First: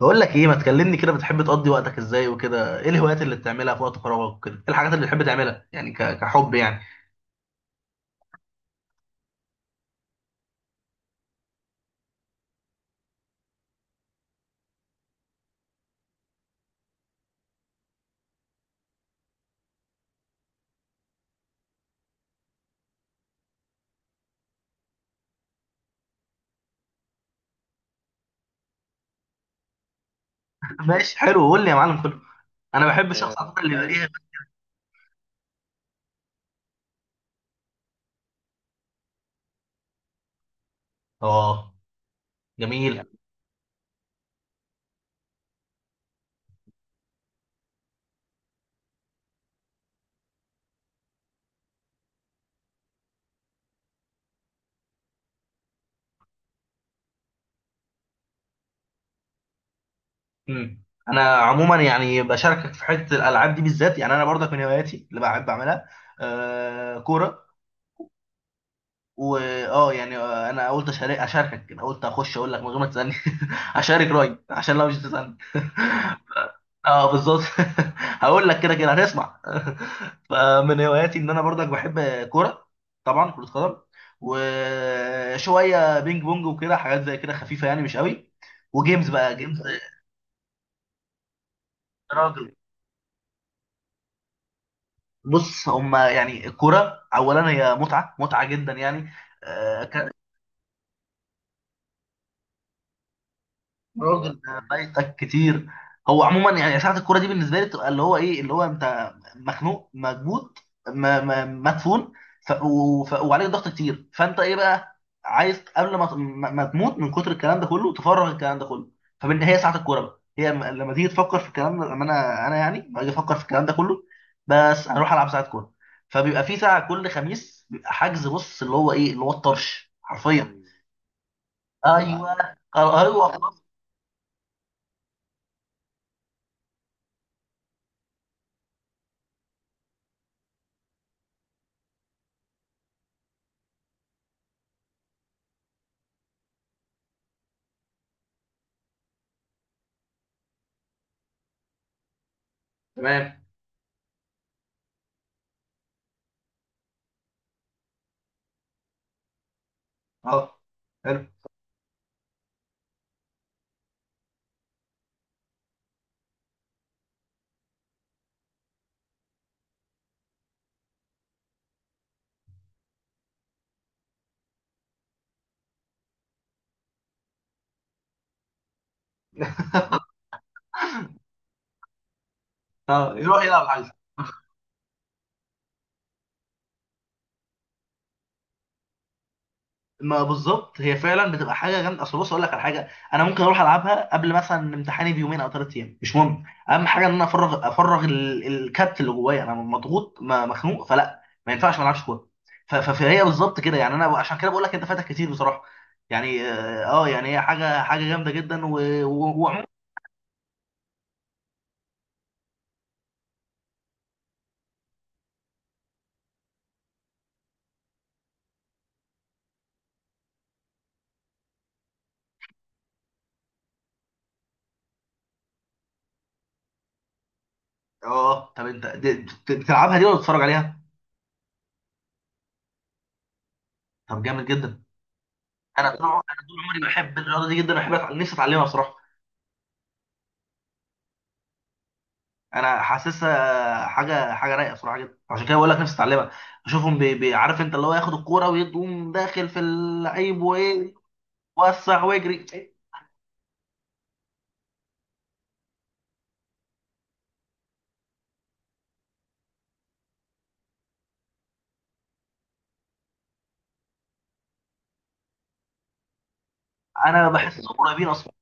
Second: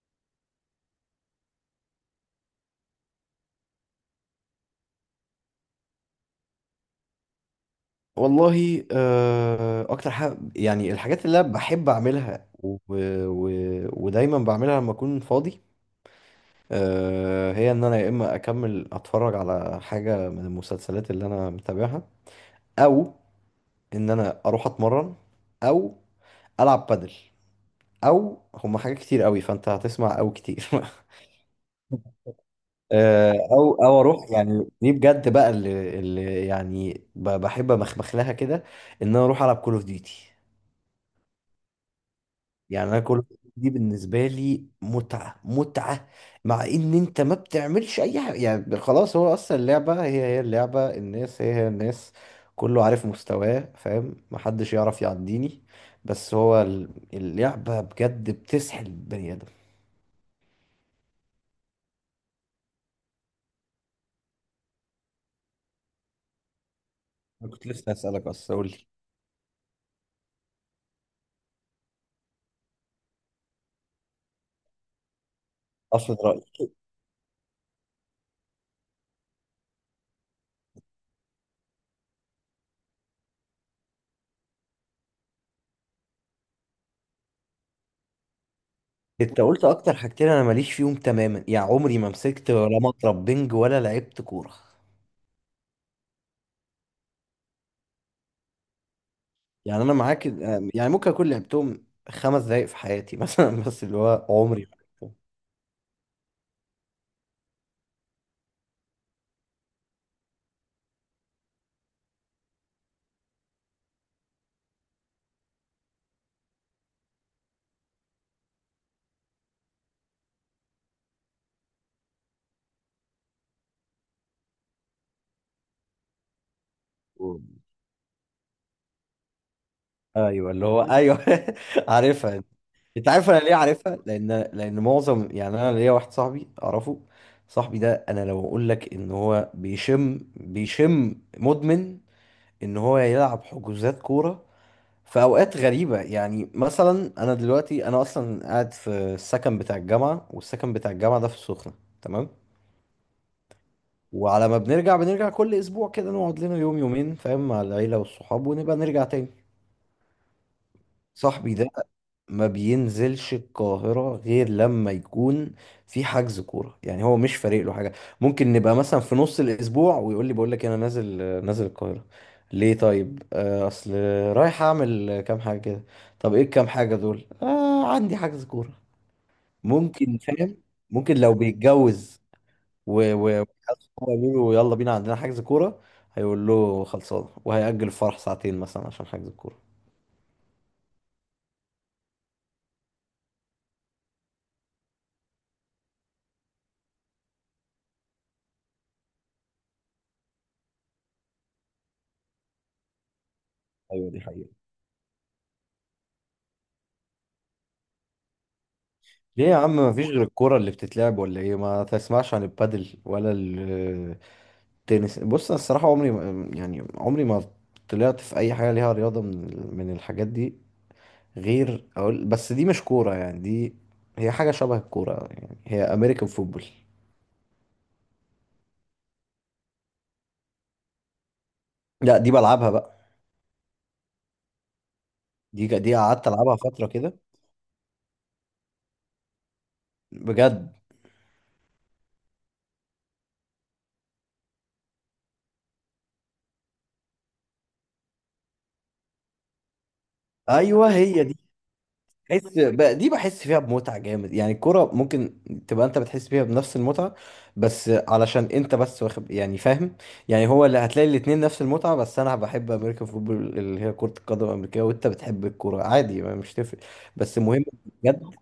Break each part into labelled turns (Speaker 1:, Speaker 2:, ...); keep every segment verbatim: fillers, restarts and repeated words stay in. Speaker 1: بقول لك ايه، ما تكلمني كده. بتحب تقضي وقتك ازاي وكده؟ ايه الهوايات اللي بتعملها في وقت فراغك وكده؟ ايه الحاجات اللي بتحب تعملها يعني، ك... كحب يعني.
Speaker 2: والله، آه، اكتر حاجه يعني الحاجات اللي انا بحب اعملها و... و... ودايما بعملها لما اكون فاضي. آه، هي ان انا يا اما اكمل اتفرج على حاجه من المسلسلات اللي انا متابعها، او ان انا اروح اتمرن، او العب بادل، او هما حاجات كتير قوي، فانت هتسمع او كتير.
Speaker 1: ماشي، حلو. قول لي يا معلم كله. انا بحب
Speaker 2: آه،
Speaker 1: الشخص آه، على فكره اللي
Speaker 2: او
Speaker 1: يبقى
Speaker 2: او
Speaker 1: ليه.
Speaker 2: اروح، يعني دي بجد بقى اللي, اللي يعني ب- بحب امخمخ لها كده، ان انا اروح العب كول اوف ديوتي.
Speaker 1: اه، يعني
Speaker 2: يعني انا
Speaker 1: جميل.
Speaker 2: كل دي بالنسبه لي متعه متعه. مع ان انت ما بتعملش اي حاجه، يعني خلاص، هو اصلا اللعبه هي هي اللعبه، الناس هي هي الناس، كله عارف مستواه، فاهم، محدش يعرف يعديني. بس هو ال- اللعبه بجد بتسحل البني ادم.
Speaker 1: امم انا عموما يعني بشاركك في حته الالعاب دي بالذات، يعني انا برضك من هواياتي اللي بحب اعملها آه، كوره.
Speaker 2: انا كنت لسه هسألك اصلا، قول لي.
Speaker 1: واه يعني آه، يعني انا قلت أشارك- اشاركك، انا قلت اخش اقول لك من غير ما تسالني. اشارك رايي عشان لو مش تسالني
Speaker 2: افرض رأيك.
Speaker 1: اه، بالظبط. هقول لك كده كده هنسمع فمن هواياتي ان انا برضك بحب كوره. طبعا كره قدم، وشويه بينج بونج وكده، حاجات زي كده خفيفه يعني، مش قوي. وجيمز بقى
Speaker 2: انت
Speaker 1: جيمز.
Speaker 2: قلت اكتر حاجتين انا ماليش فيهم تماما، يعني عمري ما مسكت
Speaker 1: راجل،
Speaker 2: ولا مضرب بنج ولا لعبت كوره.
Speaker 1: بص هما يعني الكوره اولا هي متعه متعه جدا يعني.
Speaker 2: يعني انا معاك. يعني ممكن اكون لعبتهم خمس دقايق في حياتي مثلا. بس اللي هو
Speaker 1: راجل،
Speaker 2: عمري
Speaker 1: ده
Speaker 2: ما لعبتهم.
Speaker 1: فايتك كتير. هو عموما يعني ساعة الكورة دي بالنسبة لي بتبقى اللي هو ايه، اللي هو انت مخنوق مكبوت، م- م- مدفون. ف... و... ف... وعليك ضغط كتير، فانت ايه بقى عايز قبل ما ت- ما ما تموت من كتر الكلام ده كله، تفرغ الكلام ده كله. فبالنهاية ساعة الكورة بقى هي م- لما تيجي تفكر في الكلام ده، لما انا انا يعني باجي افكر في الكلام ده كله، بس اروح العب ساعة كورة. فبيبقى في ساعة كل خميس بيبقى حجز، بص اللي هو ايه، اللي هو الطرش
Speaker 2: ايوه،
Speaker 1: حرفيا.
Speaker 2: اللي هو ايوه.
Speaker 1: ايوه،
Speaker 2: عارفها.
Speaker 1: ايوه،
Speaker 2: انت
Speaker 1: ايوه،
Speaker 2: عارف انا ليه
Speaker 1: خلاص.
Speaker 2: عارفها؟ لان لان معظم، يعني انا ليا واحد صاحبي اعرفه. صاحبي ده، انا لو اقول لك ان هو بيشم بيشم مدمن، ان هو يلعب حجوزات كوره في اوقات غريبه. يعني مثلا انا دلوقتي انا اصلا قاعد في السكن بتاع الجامعه، والسكن بتاع الجامعه ده في السخنه. تمام.
Speaker 1: تمام.
Speaker 2: وعلى ما بنرجع بنرجع كل اسبوع كده، نقعد لنا يوم يومين، فاهم، مع العيلة والصحاب، ونبقى نرجع تاني.
Speaker 1: اه، حلو.
Speaker 2: صاحبي ده ما بينزلش القاهرة غير لما يكون في حجز كورة، يعني هو مش فارق له حاجة. ممكن نبقى مثلا في نص الاسبوع، ويقول لي، بقول لك انا نازل نازل القاهرة. ليه؟ طيب، آه، اصل رايح اعمل كام حاجة كده. طب ايه الكام حاجة دول؟ آه، عندي حجز كورة. ممكن، فاهم، ممكن لو بيتجوز
Speaker 1: اه،
Speaker 2: و- و-
Speaker 1: يروح يلعب عايز.
Speaker 2: وحاسس إن هو يقول له، يلا بينا عندنا حجز كورة، هيقول له خلصانة، وهيأجل الفرح ساعتين مثلا عشان حجز الكورة.
Speaker 1: ما بالظبط، هي فعلا بتبقى حاجه جامده. اصل بص اقول لك على حاجه، انا ممكن اروح العبها قبل مثلا امتحاني بيومين او ثلاث ايام، مش مهم. اهم حاجه ان انا افرغ، افرغ ال- الكبت اللي جوايا. انا مضغوط، ما- مخنوق، فلا ما ينفعش ما العبش كوره. ف- ف- فهي بالظبط كده، يعني انا
Speaker 2: ايوه، دي
Speaker 1: عشان كده
Speaker 2: حقيقة.
Speaker 1: بقول لك انت فاتك كتير بصراحه. يعني اه آه، يعني هي حاجه حاجه جامده جدا، و- و-
Speaker 2: ليه يا
Speaker 1: وعموما.
Speaker 2: عم؟ مفيش غير الكورة اللي بتتلعب ولا ايه؟ ما تسمعش عن البادل ولا ال- التنس؟ بص، انا الصراحة عمري ما يعني عمري ما طلعت في اي حاجة ليها رياضة من ال- من الحاجات دي، غير اقول، بس دي مش كورة، يعني دي هي حاجة شبه الكورة، يعني هي امريكان فوتبول.
Speaker 1: اه طب انت دي- بت- بتلعبها دي ولا بتتفرج عليها؟
Speaker 2: لا، دي بلعبها بقى.
Speaker 1: طب جامد جدا.
Speaker 2: دي دي
Speaker 1: انا طول عمري،
Speaker 2: قعدت
Speaker 1: انا
Speaker 2: العبها
Speaker 1: طول عمري
Speaker 2: فترة
Speaker 1: بحب
Speaker 2: كده.
Speaker 1: الرياضه دي جدا، بحب أتع- نفسي اتعلمها بصراحه.
Speaker 2: بجد.
Speaker 1: انا حاسسها حاجه حاجه رايقه بصراحه جدا، عشان كده بقول لك نفسي اتعلمها. اشوفهم بي بي عارف انت، اللي هو ياخد الكوره ويقوم داخل في اللعيب وايه،
Speaker 2: ايوه، هي دي.
Speaker 1: وسع ويجري.
Speaker 2: بحس بقى دي بحس فيها بمتعة جامد، يعني الكورة ممكن تبقى انت بتحس فيها بنفس المتعة، بس علشان انت بس واخد، يعني فاهم، يعني هو اللي هتلاقي الاتنين نفس المتعة. بس انا بحب امريكان فوتبول اللي هي كرة القدم الامريكية، وانت بتحب الكورة عادي، ما مش تفرق.
Speaker 1: انا
Speaker 2: بس المهم،
Speaker 1: بحسهم قريبين
Speaker 2: بجد،
Speaker 1: اصلا،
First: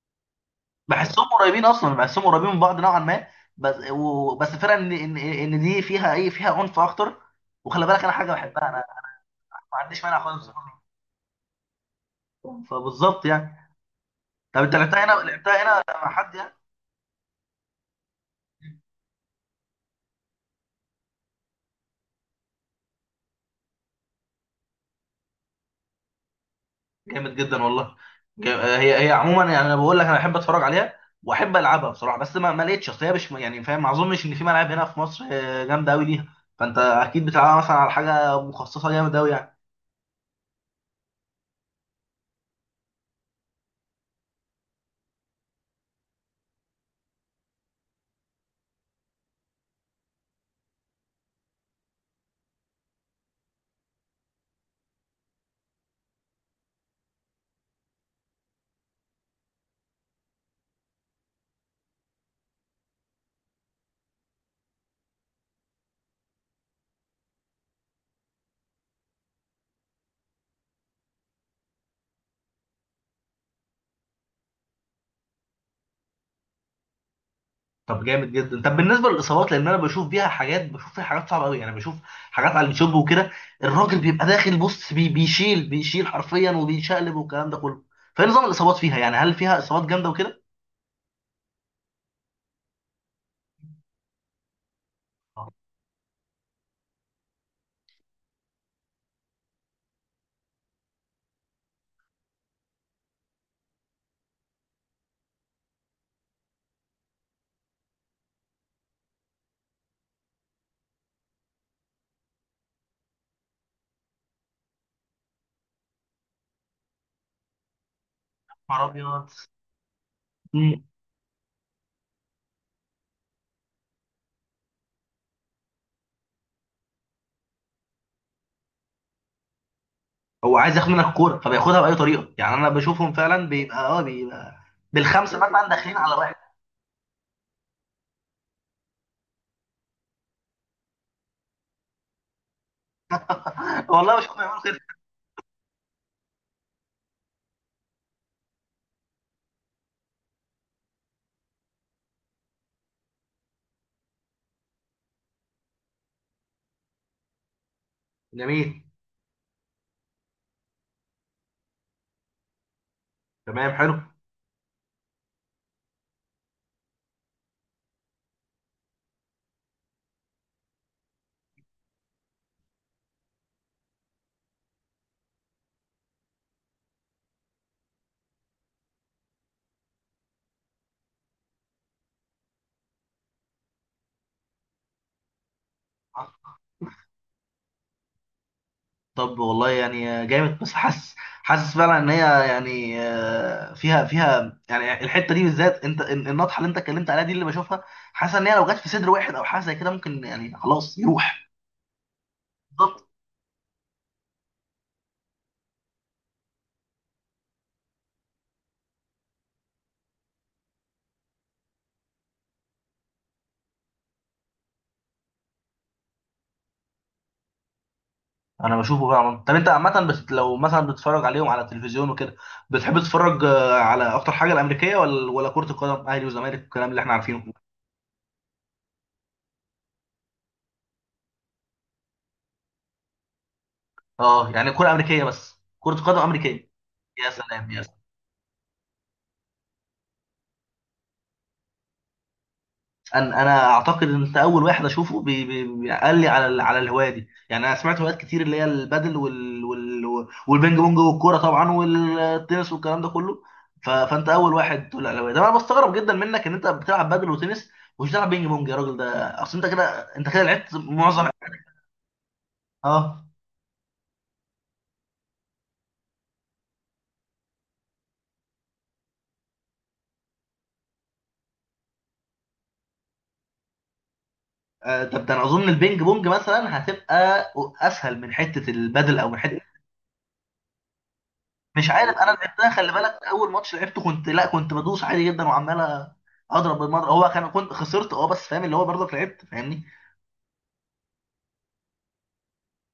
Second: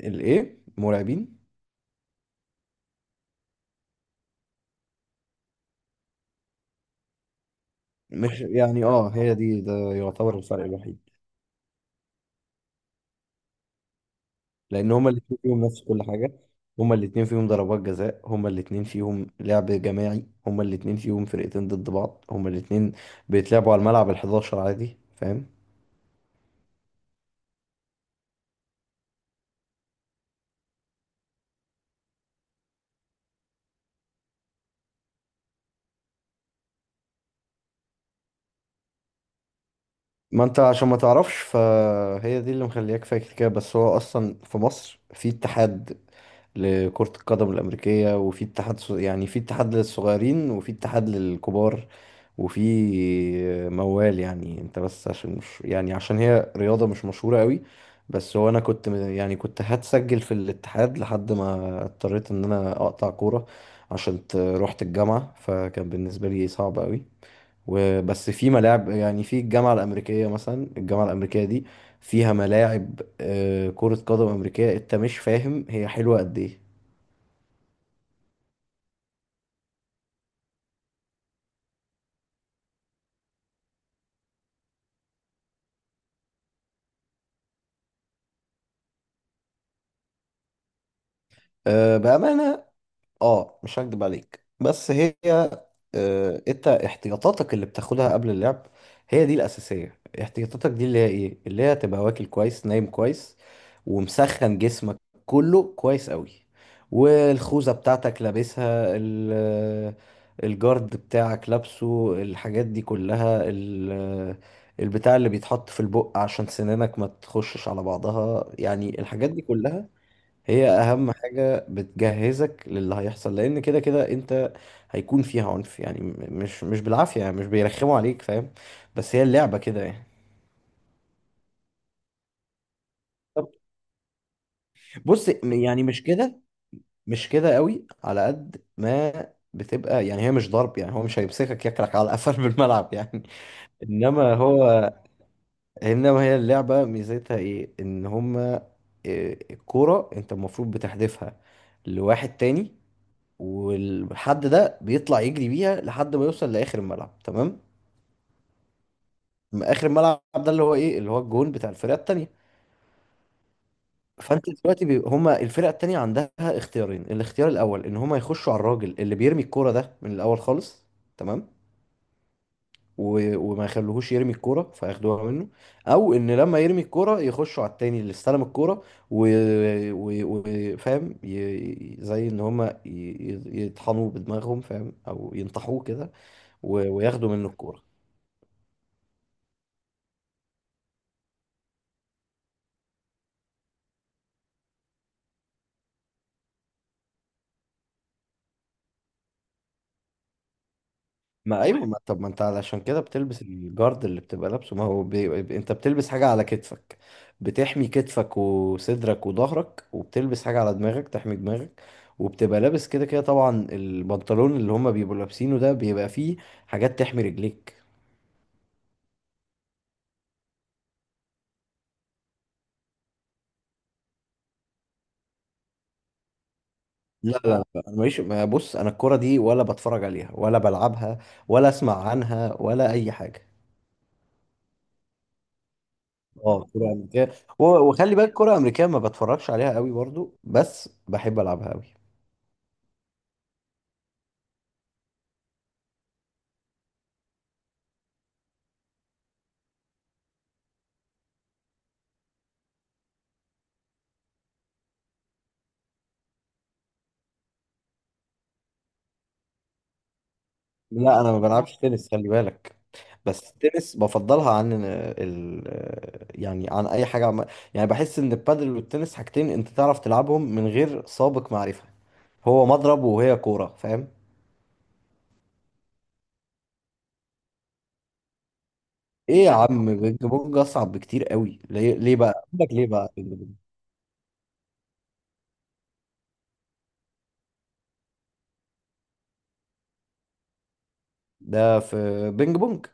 Speaker 2: الايه،
Speaker 1: بحسهم
Speaker 2: مرعبين.
Speaker 1: قريبين اصلا، بحسهم قريبين من بعض نوعا ما. بس و- بس الفرق ان ان ان دي فيها ايه، فيها عنف اكتر. وخلي بالك انا حاجه
Speaker 2: مش
Speaker 1: بحبها انا،
Speaker 2: يعني اه هي دي، ده
Speaker 1: ما عنديش مانع
Speaker 2: يعتبر
Speaker 1: خالص.
Speaker 2: الفرق الوحيد،
Speaker 1: فبالظبط يعني. طب انت
Speaker 2: لان
Speaker 1: لعبتها
Speaker 2: هما
Speaker 1: هنا،
Speaker 2: الاتنين
Speaker 1: لعبتها
Speaker 2: فيهم نفس
Speaker 1: هنا
Speaker 2: كل
Speaker 1: مع
Speaker 2: حاجه.
Speaker 1: حد يعني؟
Speaker 2: هما الاتنين فيهم ضربات جزاء، هما الاتنين فيهم لعب جماعي، هما الاتنين فيهم فرقتين ضد بعض، هما الاتنين بيتلعبوا على الملعب الحداشر عادي، فاهم.
Speaker 1: جامد جدا والله. جا- هي هي عموما يعني، انا بقول لك انا بحب اتفرج عليها واحب العبها بصراحه، بس ما ما لقيتش. اصل هي مش يعني فاهم، ما اظنش ان في ملاعب هنا في مصر آه، جامده قوي ليها. فانت اكيد بتلعبها مثلا على حاجه مخصصه جامد قوي يعني.
Speaker 2: ما انت عشان ما تعرفش فهي دي اللي مخلياك فاكر كده، بس هو اصلا في مصر في اتحاد لكرة القدم الأمريكية، وفي اتحاد ص- يعني في اتحاد للصغيرين، وفي اتحاد للكبار، وفي موال، يعني انت بس عشان مش يعني عشان هي رياضة مش مشهورة قوي. بس هو انا كنت م- يعني كنت هتسجل في الاتحاد، لحد ما اضطريت ان انا اقطع كورة عشان ت- رحت الجامعة، فكان بالنسبة لي صعب قوي. وبس في ملاعب، يعني في الجامعة الأمريكية مثلا، الجامعة الأمريكية دي فيها ملاعب آه، كرة قدم أمريكية، انت مش فاهم هي حلوة قد ايه.
Speaker 1: طب جامد جدا. طب بالنسبه للاصابات، لان انا بشوف بيها حاجات، بشوف فيها حاجات صعبه قوي يعني، بشوف حاجات على اليوتيوب وكده. الراجل بيبقى داخل بص بي بيشيل بيشيل حرفيا وبيشقلب والكلام ده كله. فايه نظام الاصابات فيها يعني؟ هل فيها اصابات جامده وكده؟
Speaker 2: آه، بأمانة، اه مش هكدب عليك، بس هي،
Speaker 1: يا
Speaker 2: آه انت احتياطاتك اللي بتاخدها قبل اللعب هي دي الاساسيه. احتياطاتك دي اللي هي ايه اللي هي تبقى واكل كويس، نايم كويس، ومسخن جسمك كله كويس قوي، والخوذه بتاعتك لابسها، ال- الجارد بتاعك لابسه، الحاجات دي كلها، ال- البتاع اللي بيتحط في البق عشان سنانك ما تخشش على بعضها،
Speaker 1: نهار
Speaker 2: يعني
Speaker 1: ابيض.
Speaker 2: الحاجات دي كلها هي اهم حاجة بتجهزك للي هيحصل، لان كده كده انت هيكون فيها عنف، يعني م- مش مش بالعافية، يعني مش بيرخموا عليك، فاهم. بس هي اللعبة كده يعني.
Speaker 1: هو عايز ياخد منك الكوره فبياخدها باي طريقه يعني، انا بشوفهم فعلا
Speaker 2: طب،
Speaker 1: بيبقى اه بيبقى
Speaker 2: بص
Speaker 1: بالخمسه
Speaker 2: م-
Speaker 1: مثلا
Speaker 2: يعني
Speaker 1: داخلين
Speaker 2: مش
Speaker 1: على واحد.
Speaker 2: كده، مش كده قوي. على قد ما بتبقى، يعني هي مش ضرب، يعني هو مش هيمسكك ياكلك على قفل بالملعب. يعني
Speaker 1: والله
Speaker 2: انما
Speaker 1: بشوفهم بيعملوا كده.
Speaker 2: هو انما هي اللعبة ميزتها ايه، ان هما، إيه، الكورة انت المفروض بتحدفها لواحد تاني، والحد ده بيطلع يجري بيها لحد ما يوصل لاخر الملعب، تمام.
Speaker 1: جميل.
Speaker 2: ما اخر الملعب ده اللي هو ايه اللي هو الجون بتاع الفرقه التانيه.
Speaker 1: تمام، حلو.
Speaker 2: فانت دلوقتي بي... هما الفرقه التانيه عندها اختيارين. الاختيار الاول ان هما يخشوا على الراجل اللي بيرمي الكوره ده من الاول خالص، تمام، و... وما يخلوهوش يرمي الكوره فياخدوها منه، او ان لما يرمي الكوره يخشوا على التاني اللي استلم الكوره و... و... و... فاهم، ي... زي ان هما ي... ي- يطحنوه بدماغهم، فاهم، او ينطحوه كده، و... وياخدوا منه الكوره.
Speaker 1: طب والله يعني جامد. بس حاسس، حاسس فعلا ان هي يعني آه، فيها، فيها يعني الحته دي بالذات، انت ال- النطحه اللي انت اتكلمت عليها دي اللي بشوفها. حاسس ان هي لو جت في صدر واحد او حاجه زي كده، ممكن يعني خلاص يروح.
Speaker 2: ما ايوه، ما طب، ما انت علشان كده بتلبس الجارد اللي بتبقى لابسه. ما هو بي... انت بتلبس حاجه على كتفك بتحمي كتفك وصدرك وظهرك، وبتلبس حاجه على دماغك تحمي دماغك، وبتبقى لابس كده كده. طبعا البنطلون اللي هما بيبقوا لابسينه ده بيبقى فيه حاجات تحمي رجليك.
Speaker 1: انا بشوفه فعلا. طب انت عامه بس لو مثلا بتتفرج عليهم على التلفزيون وكده، بتحب تتفرج آه، على اكتر حاجه، الامريكيه ولا ولا كره القدم، اهلي وزمالك الكلام اللي احنا
Speaker 2: لا،
Speaker 1: عارفينه؟
Speaker 2: لا، لا، انا ماليش، ما بص، انا الكوره دي ولا بتفرج عليها ولا بلعبها ولا اسمع عنها ولا اي حاجه.
Speaker 1: اه يعني كره امريكيه، بس كره قدم
Speaker 2: اه،
Speaker 1: امريكيه.
Speaker 2: كرة
Speaker 1: يا
Speaker 2: أمريكية.
Speaker 1: سلام
Speaker 2: و-
Speaker 1: يا.
Speaker 2: وخلي بالك كرة أمريكية ما بتفرجش عليها قوي برضو، بس بحب ألعبها قوي.
Speaker 1: انا انا اعتقد ان انت اول واحد اشوفه بي بي بي- قال لي على ال- على الهوايه دي. يعني انا سمعت هوايات كتير اللي هي البادل وال وال والبينج بونج والكوره طبعا والتنس والكلام ده كله. ف... فانت اول واحد تقول لي على الهوايه ده. انا بستغرب جدا منك ان انت بتلعب بادل وتنس ومش بتلعب بينج بونج يا راجل، ده اصل انت كده، انت كده لعبت
Speaker 2: لا،
Speaker 1: معظم.
Speaker 2: انا ما صح؟ بلعبش تنس، خلي بالك.
Speaker 1: اه
Speaker 2: بس التنس بفضلها عن ال يعني عن اي حاجه عم... يعني بحس ان البادل والتنس حاجتين انت تعرف تلعبهم من غير سابق معرفه، هو مضرب وهي كوره، فاهم.
Speaker 1: آه، طب ده انا اظن البينج بونج مثلا هتبقى اسهل من حته البادل او من
Speaker 2: ايه يا
Speaker 1: حته.
Speaker 2: عم، بينج بونج اصعب بكتير قوي.
Speaker 1: مش
Speaker 2: ليه
Speaker 1: عارف،
Speaker 2: ليه بقى؟
Speaker 1: انا
Speaker 2: اقول
Speaker 1: لعبتها
Speaker 2: لك ليه
Speaker 1: خلي
Speaker 2: بقى
Speaker 1: بالك،
Speaker 2: بينج
Speaker 1: اول
Speaker 2: بونج.
Speaker 1: ماتش لعبته كنت، لا، كنت بدوس عادي جدا وعمال اضرب بالمضرب، هو كان كنت خسرت اه، بس فاهم اللي هو برضك لعبت فاهمني.
Speaker 2: ده في بينج بونج.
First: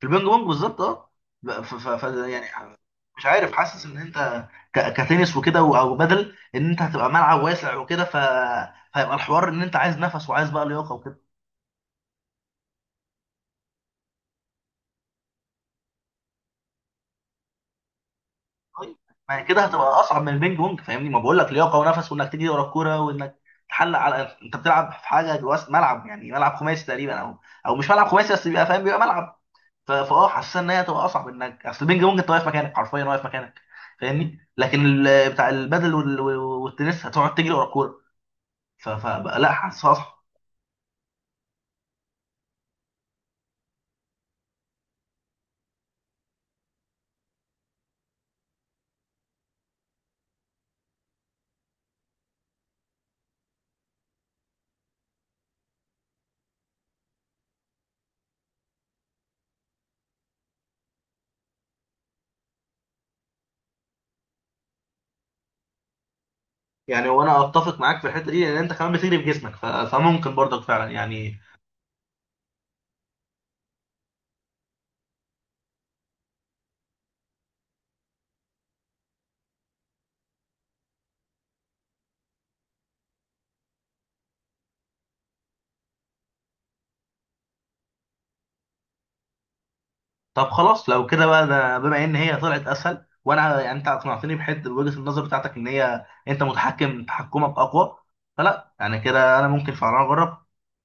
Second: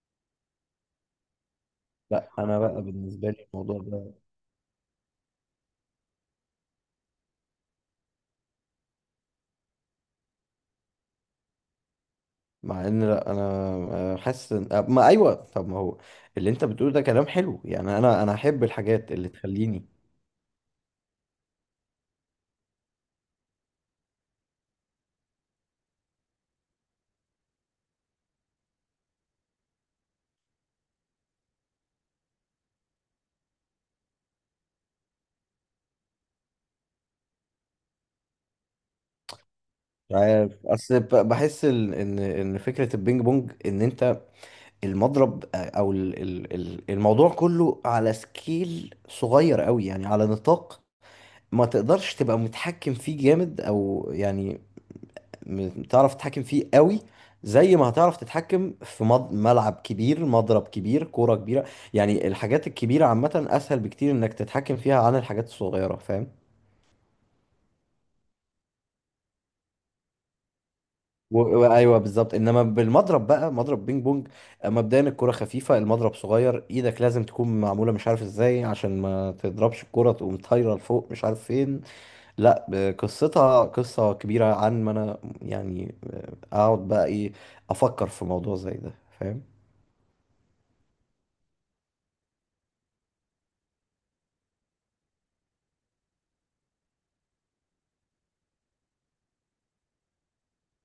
Speaker 1: في البينج بونج بالظبط اه. ب- ف ف ف
Speaker 2: لا، انا
Speaker 1: يعني
Speaker 2: بقى
Speaker 1: مش
Speaker 2: بالنسبه لي
Speaker 1: عارف،
Speaker 2: الموضوع
Speaker 1: حاسس ان
Speaker 2: ده،
Speaker 1: انت ك- كتنس وكده، و- او بدل ان انت هتبقى ملعب واسع وكده، ف فيبقى الحوار ان انت عايز نفس وعايز بقى لياقه وكده.
Speaker 2: مع ان، لا انا، آه، حاسس إن- آه، ما ايوه، طب، ما هو اللي انت بتقوله ده كلام حلو، يعني انا انا احب
Speaker 1: طيب.
Speaker 2: الحاجات اللي
Speaker 1: ما هي كده
Speaker 2: تخليني.
Speaker 1: هتبقى اصعب من البينج بونج فاهمني، ما بقول لك لياقه ونفس، وانك تجري ورا الكوره وانك تحلق على، انت بتلعب في حاجه جوه ملعب، يعني ملعب خماسي تقريبا، او او مش ملعب خماسي، بس بيبقى فاهم، بيبقى ملعب. ف- فاه حاسس ان هي هتبقى اصعب، انك اصل البينج بونج انت واقف مكانك حرفيا، واقف مكانك فاهمني. لكن ال- بتاع البدل وال- والتنس هتقعد تجري ورا الكوره. ف- فبقى لا، حاسس
Speaker 2: مش
Speaker 1: اصعب.
Speaker 2: عارف، اصل ب- بحس ال- ان ان فكره البينج بونج ان انت المضرب، او ال- ال- ال- الموضوع كله على سكيل صغير قوي، يعني على نطاق ما تقدرش تبقى متحكم فيه جامد، او يعني م- تعرف تتحكم فيه قوي زي ما هتعرف تتحكم في مض- ملعب كبير، مضرب كبير، كوره كبيره. يعني الحاجات الكبيره عامه اسهل بكتير انك تتحكم فيها عن الحاجات الصغيره، فاهم.
Speaker 1: يعني وانا اتفق معاك في الحته دي، لان انت كمان بتجري بجسمك ف- فممكن برضك فعلا
Speaker 2: و...
Speaker 1: يعني.
Speaker 2: و- ايوه بالظبط، انما بالمضرب بقى، مضرب بينج بونج، مبدئيا الكرة خفيفة، المضرب صغير، ايدك لازم تكون معمولة مش عارف ازاي عشان ما تضربش الكرة تقوم طايرة لفوق مش عارف فين. لا، ب- قصتها قصة كبيرة، عن ما انا يعني آه، اقعد بقى، ايه، افكر في موضوع زي ده، فاهم.
Speaker 1: طب خلاص لو كده بقى، ده بما ان هي طلعت اسهل، وانا يعني انت اقنعتني بحته بوجهه النظر بتاعتك، ان هي انت متحكم، تحكمك اقوى، فلا يعني كده انا ممكن فعلا اجرب.